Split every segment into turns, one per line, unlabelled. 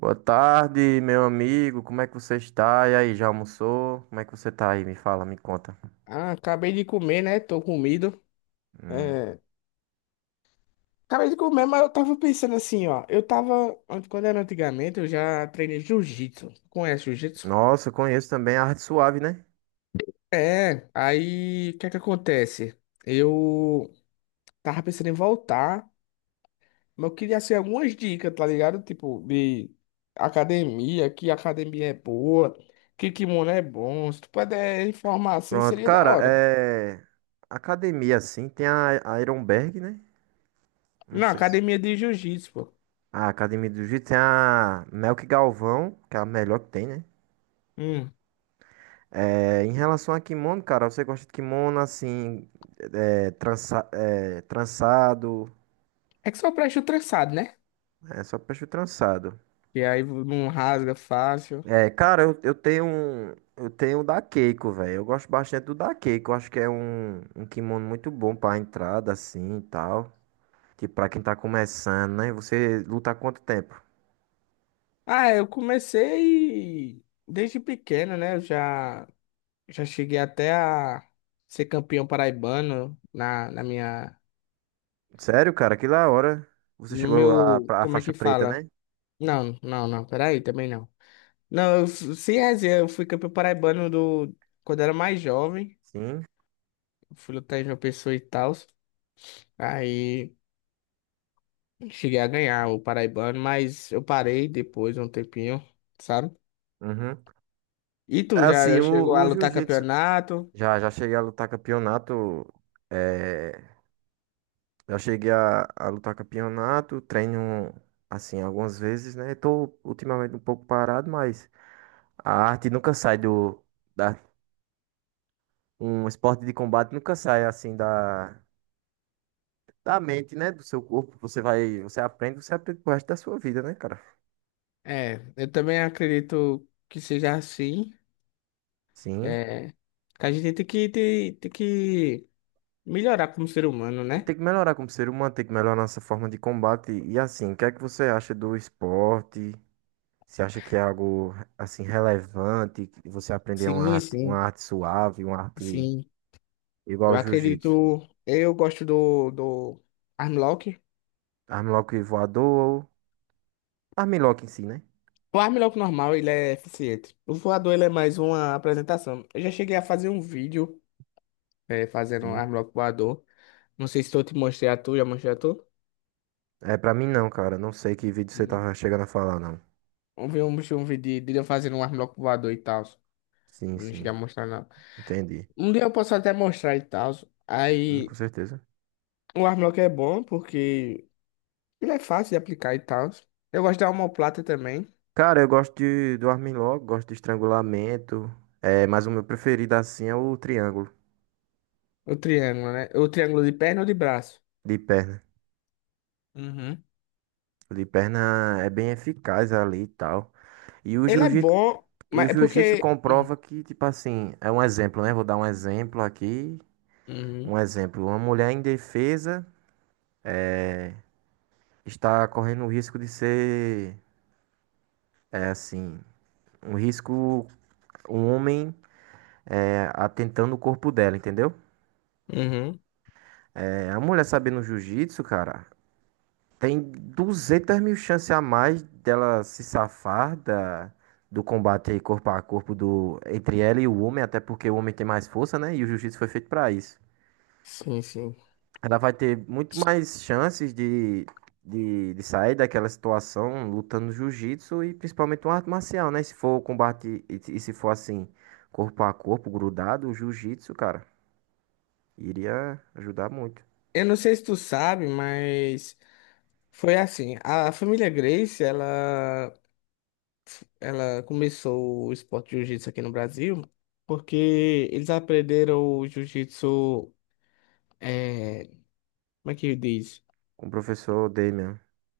Boa tarde, meu amigo. Como é que você está? E aí, já almoçou? Como é que você tá aí? Me fala, me conta.
Ah, acabei de comer, né? Tô comido.
Hum.
É, acabei de comer, mas eu tava pensando assim, ó. Quando era antigamente, eu já treinei jiu-jitsu. Conhece jiu-jitsu?
Nossa, eu conheço também a Arte Suave, né?
É, aí o que é que acontece? Eu Tava pensando em voltar, mas eu queria assim algumas dicas, tá ligado? Tipo, de academia, que academia é boa, que kimono é bom. Se tu puder informar assim,
Pronto,
seria da
cara,
hora.
é. Academia, assim, tem a Ironberg, né? Não
Não,
sei se.
academia de jiu-jitsu, pô.
A Academia do Jiu-Jitsu tem a Melk Galvão, que é a melhor que tem, né?
Hum.
É, em relação a kimono, cara, você gosta de kimono assim, é, é, trançado,
É que só presta o trançado, né?
é só peixe trançado.
E aí não rasga fácil.
É, cara, eu tenho um, eu tenho um da Keiko, velho. Eu gosto bastante do da Keiko. Eu acho que é um, um kimono muito bom pra entrada, assim, e tal. Tipo, pra quem tá começando, né? Você luta há quanto tempo?
Ah, é, eu comecei desde pequeno, né? Já cheguei até a ser campeão paraibano na minha.
Sério, cara, que da hora. Você
No
chegou a,
meu.
a
Como é
faixa
que
preta,
fala?
né?
Não, não, não, peraí, também não. Sem resenha, eu fui campeão paraibano do, quando era mais jovem.
Sim.
Fui lutar em João Pessoa e tal. Aí cheguei a ganhar o paraibano, mas eu parei depois, um tempinho, sabe?
Uhum.
E
É
tu já
assim,
já chegou
o,
a
o
lutar
jiu-jitsu.
campeonato?
Já cheguei a lutar campeonato. É, já cheguei a lutar campeonato. Treino, assim, algumas vezes, né? Tô ultimamente um pouco parado, mas. A arte nunca sai do. Da, um esporte de combate nunca sai assim da, da mente, né? Do seu corpo. Você vai. Você aprende pro resto da sua vida, né, cara?
É, eu também acredito que seja assim.
Sim.
É, que a gente tem que melhorar como ser humano,
E
né?
tem que melhorar como ser humano, tem que melhorar nossa forma de combate. E assim, o que é que você acha do esporte? Você acha que é algo assim relevante? Que você aprender
Sim,
uma
sim,
arte suave, uma arte
sim.
igual
Eu
ao jiu-jitsu?
acredito. Eu gosto do Armlock.
Armlock voador ou armlock em si, né?
O Armlock normal, ele é eficiente. O voador, ele é mais uma apresentação. Eu já cheguei a fazer um vídeo fazendo
Sim.
Armlock voador. Não sei se eu te mostrei a tu, já mostrei a tu?
É, pra mim não, cara. Não sei que vídeo você
Hum.
tava chegando a falar, não.
Eu vi um vídeo de eu fazendo um Armlock voador e tal.
Sim,
Não cheguei a
sim.
mostrar, não.
Entendi.
Um dia eu posso até mostrar e tal.
Com
Aí
certeza.
o Armlock é bom porque ele é fácil de aplicar e tal. Eu gosto da omoplata também.
Cara, eu gosto de, do Armin Log, gosto de estrangulamento. É, mas o meu preferido assim é o triângulo
O triângulo, né? O triângulo de perna ou de braço.
de perna.
Uhum.
O de perna é bem eficaz ali e tal. E o
Ele é
jiu-jitsu,
bom,
e
mas
o
é
jiu-jitsu
porque.
comprova que, tipo assim, é um exemplo, né? Vou dar um exemplo aqui. Um
Uhum,
exemplo. Uma mulher indefesa está correndo o risco de ser, é assim, um risco. Um homem é, atentando o corpo dela, entendeu?
uhum.
É, a mulher sabendo jiu-jitsu, cara. Tem 200 mil chances a mais dela se safar da, do combate corpo a corpo do, entre ela e o homem, até porque o homem tem mais força, né? E o jiu-jitsu foi feito pra isso.
Sim, sim.
Ela vai ter muito mais chances de sair daquela situação lutando no jiu-jitsu e principalmente uma arte marcial, né? Se for o combate e se for assim, corpo a corpo, grudado, o jiu-jitsu, cara, iria ajudar muito.
Eu não sei se tu sabe, mas foi assim. A família Grace, Ela começou o esporte de jiu-jitsu aqui no Brasil porque eles aprenderam o jiu-jitsu. é, Como é que diz?
Com o professor Damian.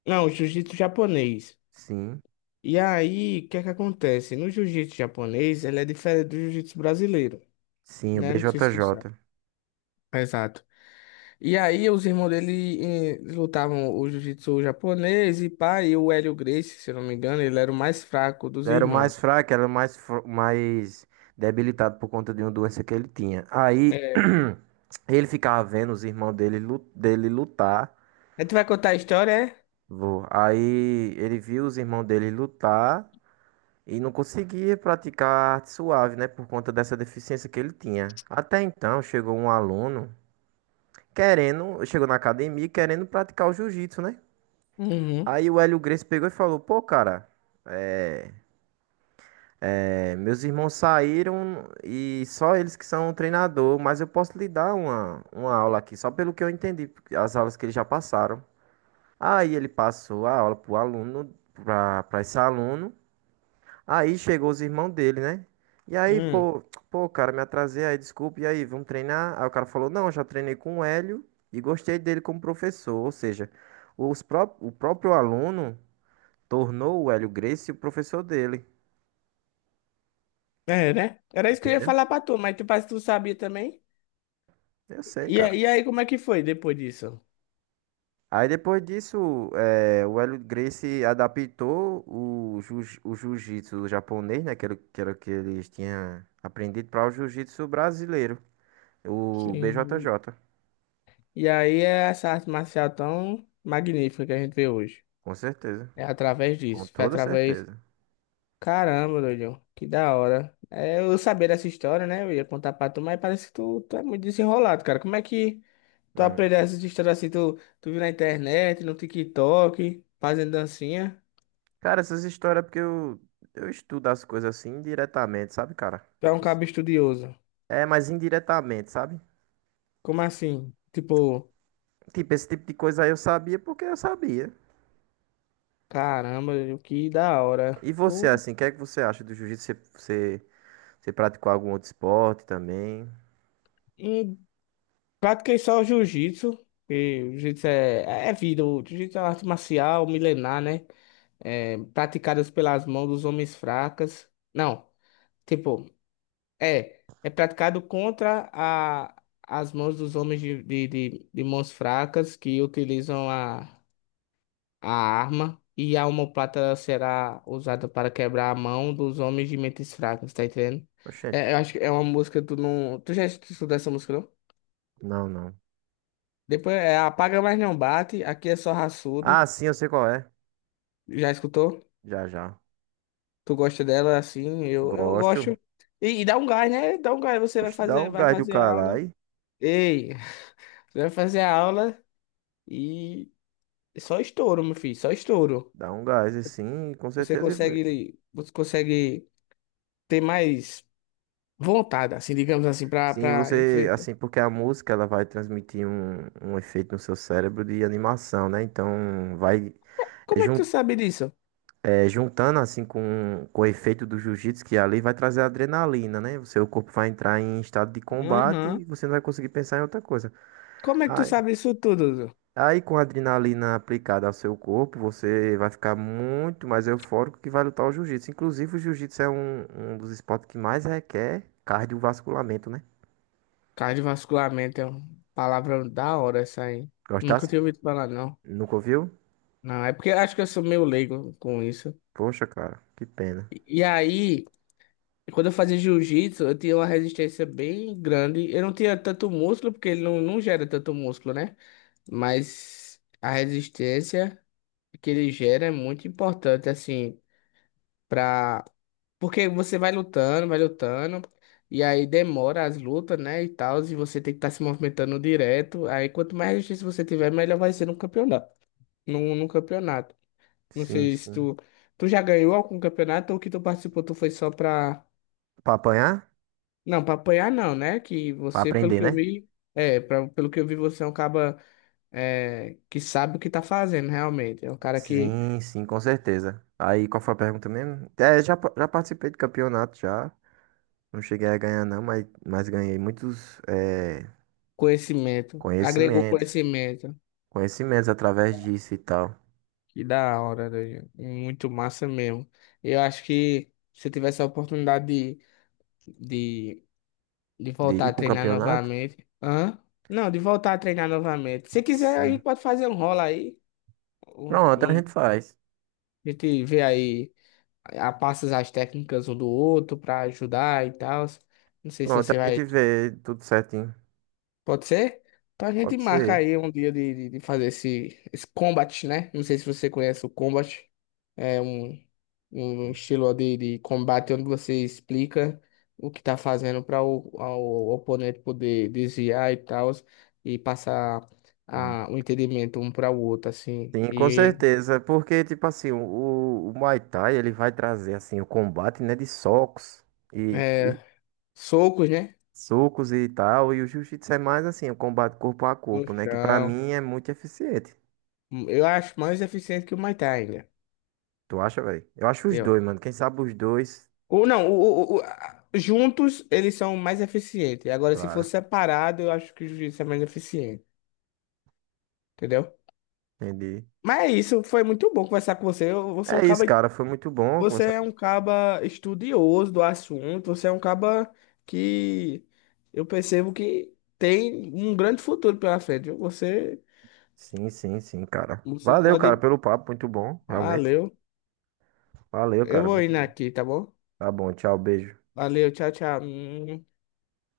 Não, jiu-jitsu japonês.
Sim,
E aí, o que é que acontece? No jiu-jitsu japonês, ele é diferente do jiu-jitsu brasileiro,
sim, o
né? Não sei se tu sabe.
BJJ.
Exato. E aí, os irmãos dele lutavam o jiu-jitsu japonês e pá, e o Hélio Gracie, se eu não me engano, ele era o mais fraco dos
Ele era o mais
irmãos.
fraco, era o mais, mais debilitado por conta de uma doença que ele tinha. Aí
É.
ele ficava vendo os irmãos dele, dele lutar.
Aí tu vai contar a história, é?
Vô. Aí ele viu os irmãos dele lutar e não conseguia praticar arte suave, né? Por conta dessa deficiência que ele tinha. Até então chegou um aluno querendo, chegou na academia querendo praticar o jiu-jitsu, né?
Uhum.
Aí o Hélio Gracie pegou e falou: Pô, cara. É, meus irmãos saíram e só eles que são treinador, mas eu posso lhe dar uma aula aqui, só pelo que eu entendi, porque as aulas que eles já passaram. Aí ele passou a aula pro aluno, pra, pra esse aluno. Aí chegou os irmãos dele, né? E aí,
Hum.
pô, pô, cara, me atrasei aí, desculpa, e aí, vamos treinar? Aí o cara falou, não, já treinei com o Hélio e gostei dele como professor. Ou seja, os pró o próprio aluno tornou o Hélio Gracie o professor dele.
É, né? Era isso que eu ia
Entendeu?
falar pra tu, mas tu, parece que tu sabia também.
Eu sei, cara.
E aí, como é que foi depois disso?
Aí depois disso, o Hélio Gracie adaptou o, o jiu-jitsu japonês, né, que era o que eles tinham aprendido, para o jiu-jitsu brasileiro, o
Sim.
BJJ,
E aí é essa arte marcial tão magnífica que a gente vê hoje.
com certeza,
É através
com
disso. Foi
toda
através.
certeza.
Caramba, doido. Que da hora. É, eu sabia dessa história, né? Eu ia contar pra tu, mas parece que tu é muito desenrolado, cara. Como é que tu
Hum.
aprendeu essas histórias assim? Tu viu na internet, no TikTok, fazendo dancinha?
Cara, essas histórias é porque eu estudo as coisas assim indiretamente, sabe, cara?
Tu é um cabo estudioso.
É, mas indiretamente, sabe?
Como assim? Tipo,
Tipo, esse tipo de coisa aí eu sabia porque eu sabia.
caramba, doido, que da hora.
E você,
Tu
assim, o que é que você acha do jiu-jitsu? Você, você praticou algum outro esporte também?
pratiquei só o jiu-jitsu, que o é vida, o jiu-jitsu é uma arte marcial milenar, né? É, praticadas pelas mãos dos homens fracas. Não, tipo, é praticado contra as mãos dos homens de mãos fracas que utilizam a arma e a omoplata será usada para quebrar a mão dos homens de mentes fracas, tá entendendo?
Oxente.
É, eu acho que é uma música, tu não... Tu já estudou essa música, não?
Não, não.
Depois é Apaga Mas Não Bate, aqui é só raçudo.
Ah, sim, eu sei qual é.
Já escutou?
Já, já.
Tu gosta dela assim? Eu
Gosto.
gosto. E dá um gás, né? Dá um gás, você
Oxe, dá um
vai
gás do
fazer a aula.
caralho.
Ei, você vai fazer a aula e só estouro, meu filho, só estouro.
Dá um gás, assim, com certeza.
Você consegue ter mais vontade, assim, digamos assim,
Sim,
pra
você,
enfrentar.
assim, porque a música, ela vai transmitir um, um efeito no seu cérebro de animação, né? Então, vai é,
Como é que tu sabe disso?
é, juntando, assim, com o efeito do jiu-jitsu, que é ali vai trazer adrenalina, né? O seu corpo vai entrar em estado de combate e
Aham.
você não vai conseguir pensar em outra coisa.
Como é que tu
Ah,
sabe isso tudo? Dudu?
Aí, com a adrenalina aplicada ao seu corpo, você vai ficar muito mais eufórico que vai lutar o jiu-jitsu. Inclusive, o jiu-jitsu é um, um dos esportes que mais requer cardiovasculamento, né?
Cardiovasculamento é uma palavra da hora essa aí. Nunca
Gostasse?
tinha ouvido falar, não.
Nunca ouviu?
Não, é porque eu acho que eu sou meio leigo com isso.
Poxa, cara, que pena.
E aí, quando eu fazia jiu-jitsu, eu tinha uma resistência bem grande. Eu não tinha tanto músculo, porque ele não, não gera tanto músculo, né? Mas a resistência que ele gera é muito importante, assim, pra... Porque você vai lutando, e aí demora as lutas, né, e tal, e você tem que estar se movimentando direto. Aí quanto mais resistência você tiver, melhor vai ser no campeonato. No campeonato. Não
Sim,
sei se
sim.
tu já ganhou algum campeonato ou que tu participou, tu foi só pra.
Pra apanhar?
Não, pra apanhar não, né? Que
Pra
você, pelo
aprender,
que eu
né?
vi, pelo que eu vi, você é um cara que sabe o que tá fazendo, realmente. É um cara que
Sim, sim, com certeza. Aí, qual foi a pergunta mesmo? É, já, já participei de campeonato, já. Não cheguei a ganhar, não, mas ganhei muitos, é,
conhecimento, agregou
conhecimentos.
conhecimento.
Conhecimentos através disso e tal.
Que da hora, doido. Muito massa mesmo. Eu acho que se eu tivesse a oportunidade de, de
De
voltar
ir
a
para um
treinar
campeonato?
novamente. Hã? Não, de voltar a treinar novamente. Se quiser, a gente
Sim.
pode fazer um rola aí. Um,
Pronto, a
um
gente faz.
A gente vê aí, passa as técnicas um do outro pra ajudar e tal. Não sei se
Pronto, a
você
gente
vai.
vê tudo certinho.
Pode ser? Então a gente
Pode
marca
ser.
aí um dia de fazer esse combat, né? Não sei se você conhece o combat. É um estilo de combate onde você explica o que tá fazendo para o oponente poder desviar e tal. E passar
Hum.
o entendimento um para o outro, assim.
Sim, com
E
certeza. Porque, tipo assim, o Muay Thai, ele vai trazer, assim, o combate, né, de socos
é,
e
socos, né?
socos e tal. E o Jiu-Jitsu é mais, assim, o combate corpo a
No
corpo, né? Que pra
chão.
mim é muito eficiente.
Eu acho mais eficiente que o Muay Thai ainda.
Tu acha, velho? Eu acho os
Eu
dois,
acho.
mano. Quem sabe os dois,
Ou não, juntos eles são mais eficientes. Agora, se for
claro.
separado, eu acho que o jiu-jitsu é mais eficiente. Entendeu?
Entendi.
Mas é isso, foi muito bom conversar com você. Você é um
É isso,
caba,
cara. Foi muito bom
você
conversar.
é um caba estudioso do assunto. Você é um caba que eu percebo que tem um grande futuro pela frente. Viu?
Sim, sim, sim, cara.
Você
Valeu, cara,
pode.
pelo papo. Muito bom, realmente.
Valeu.
Valeu,
Eu
cara.
vou
Muito
indo
bom.
aqui, tá bom?
Tá bom, tchau, beijo.
Valeu, tchau, tchau.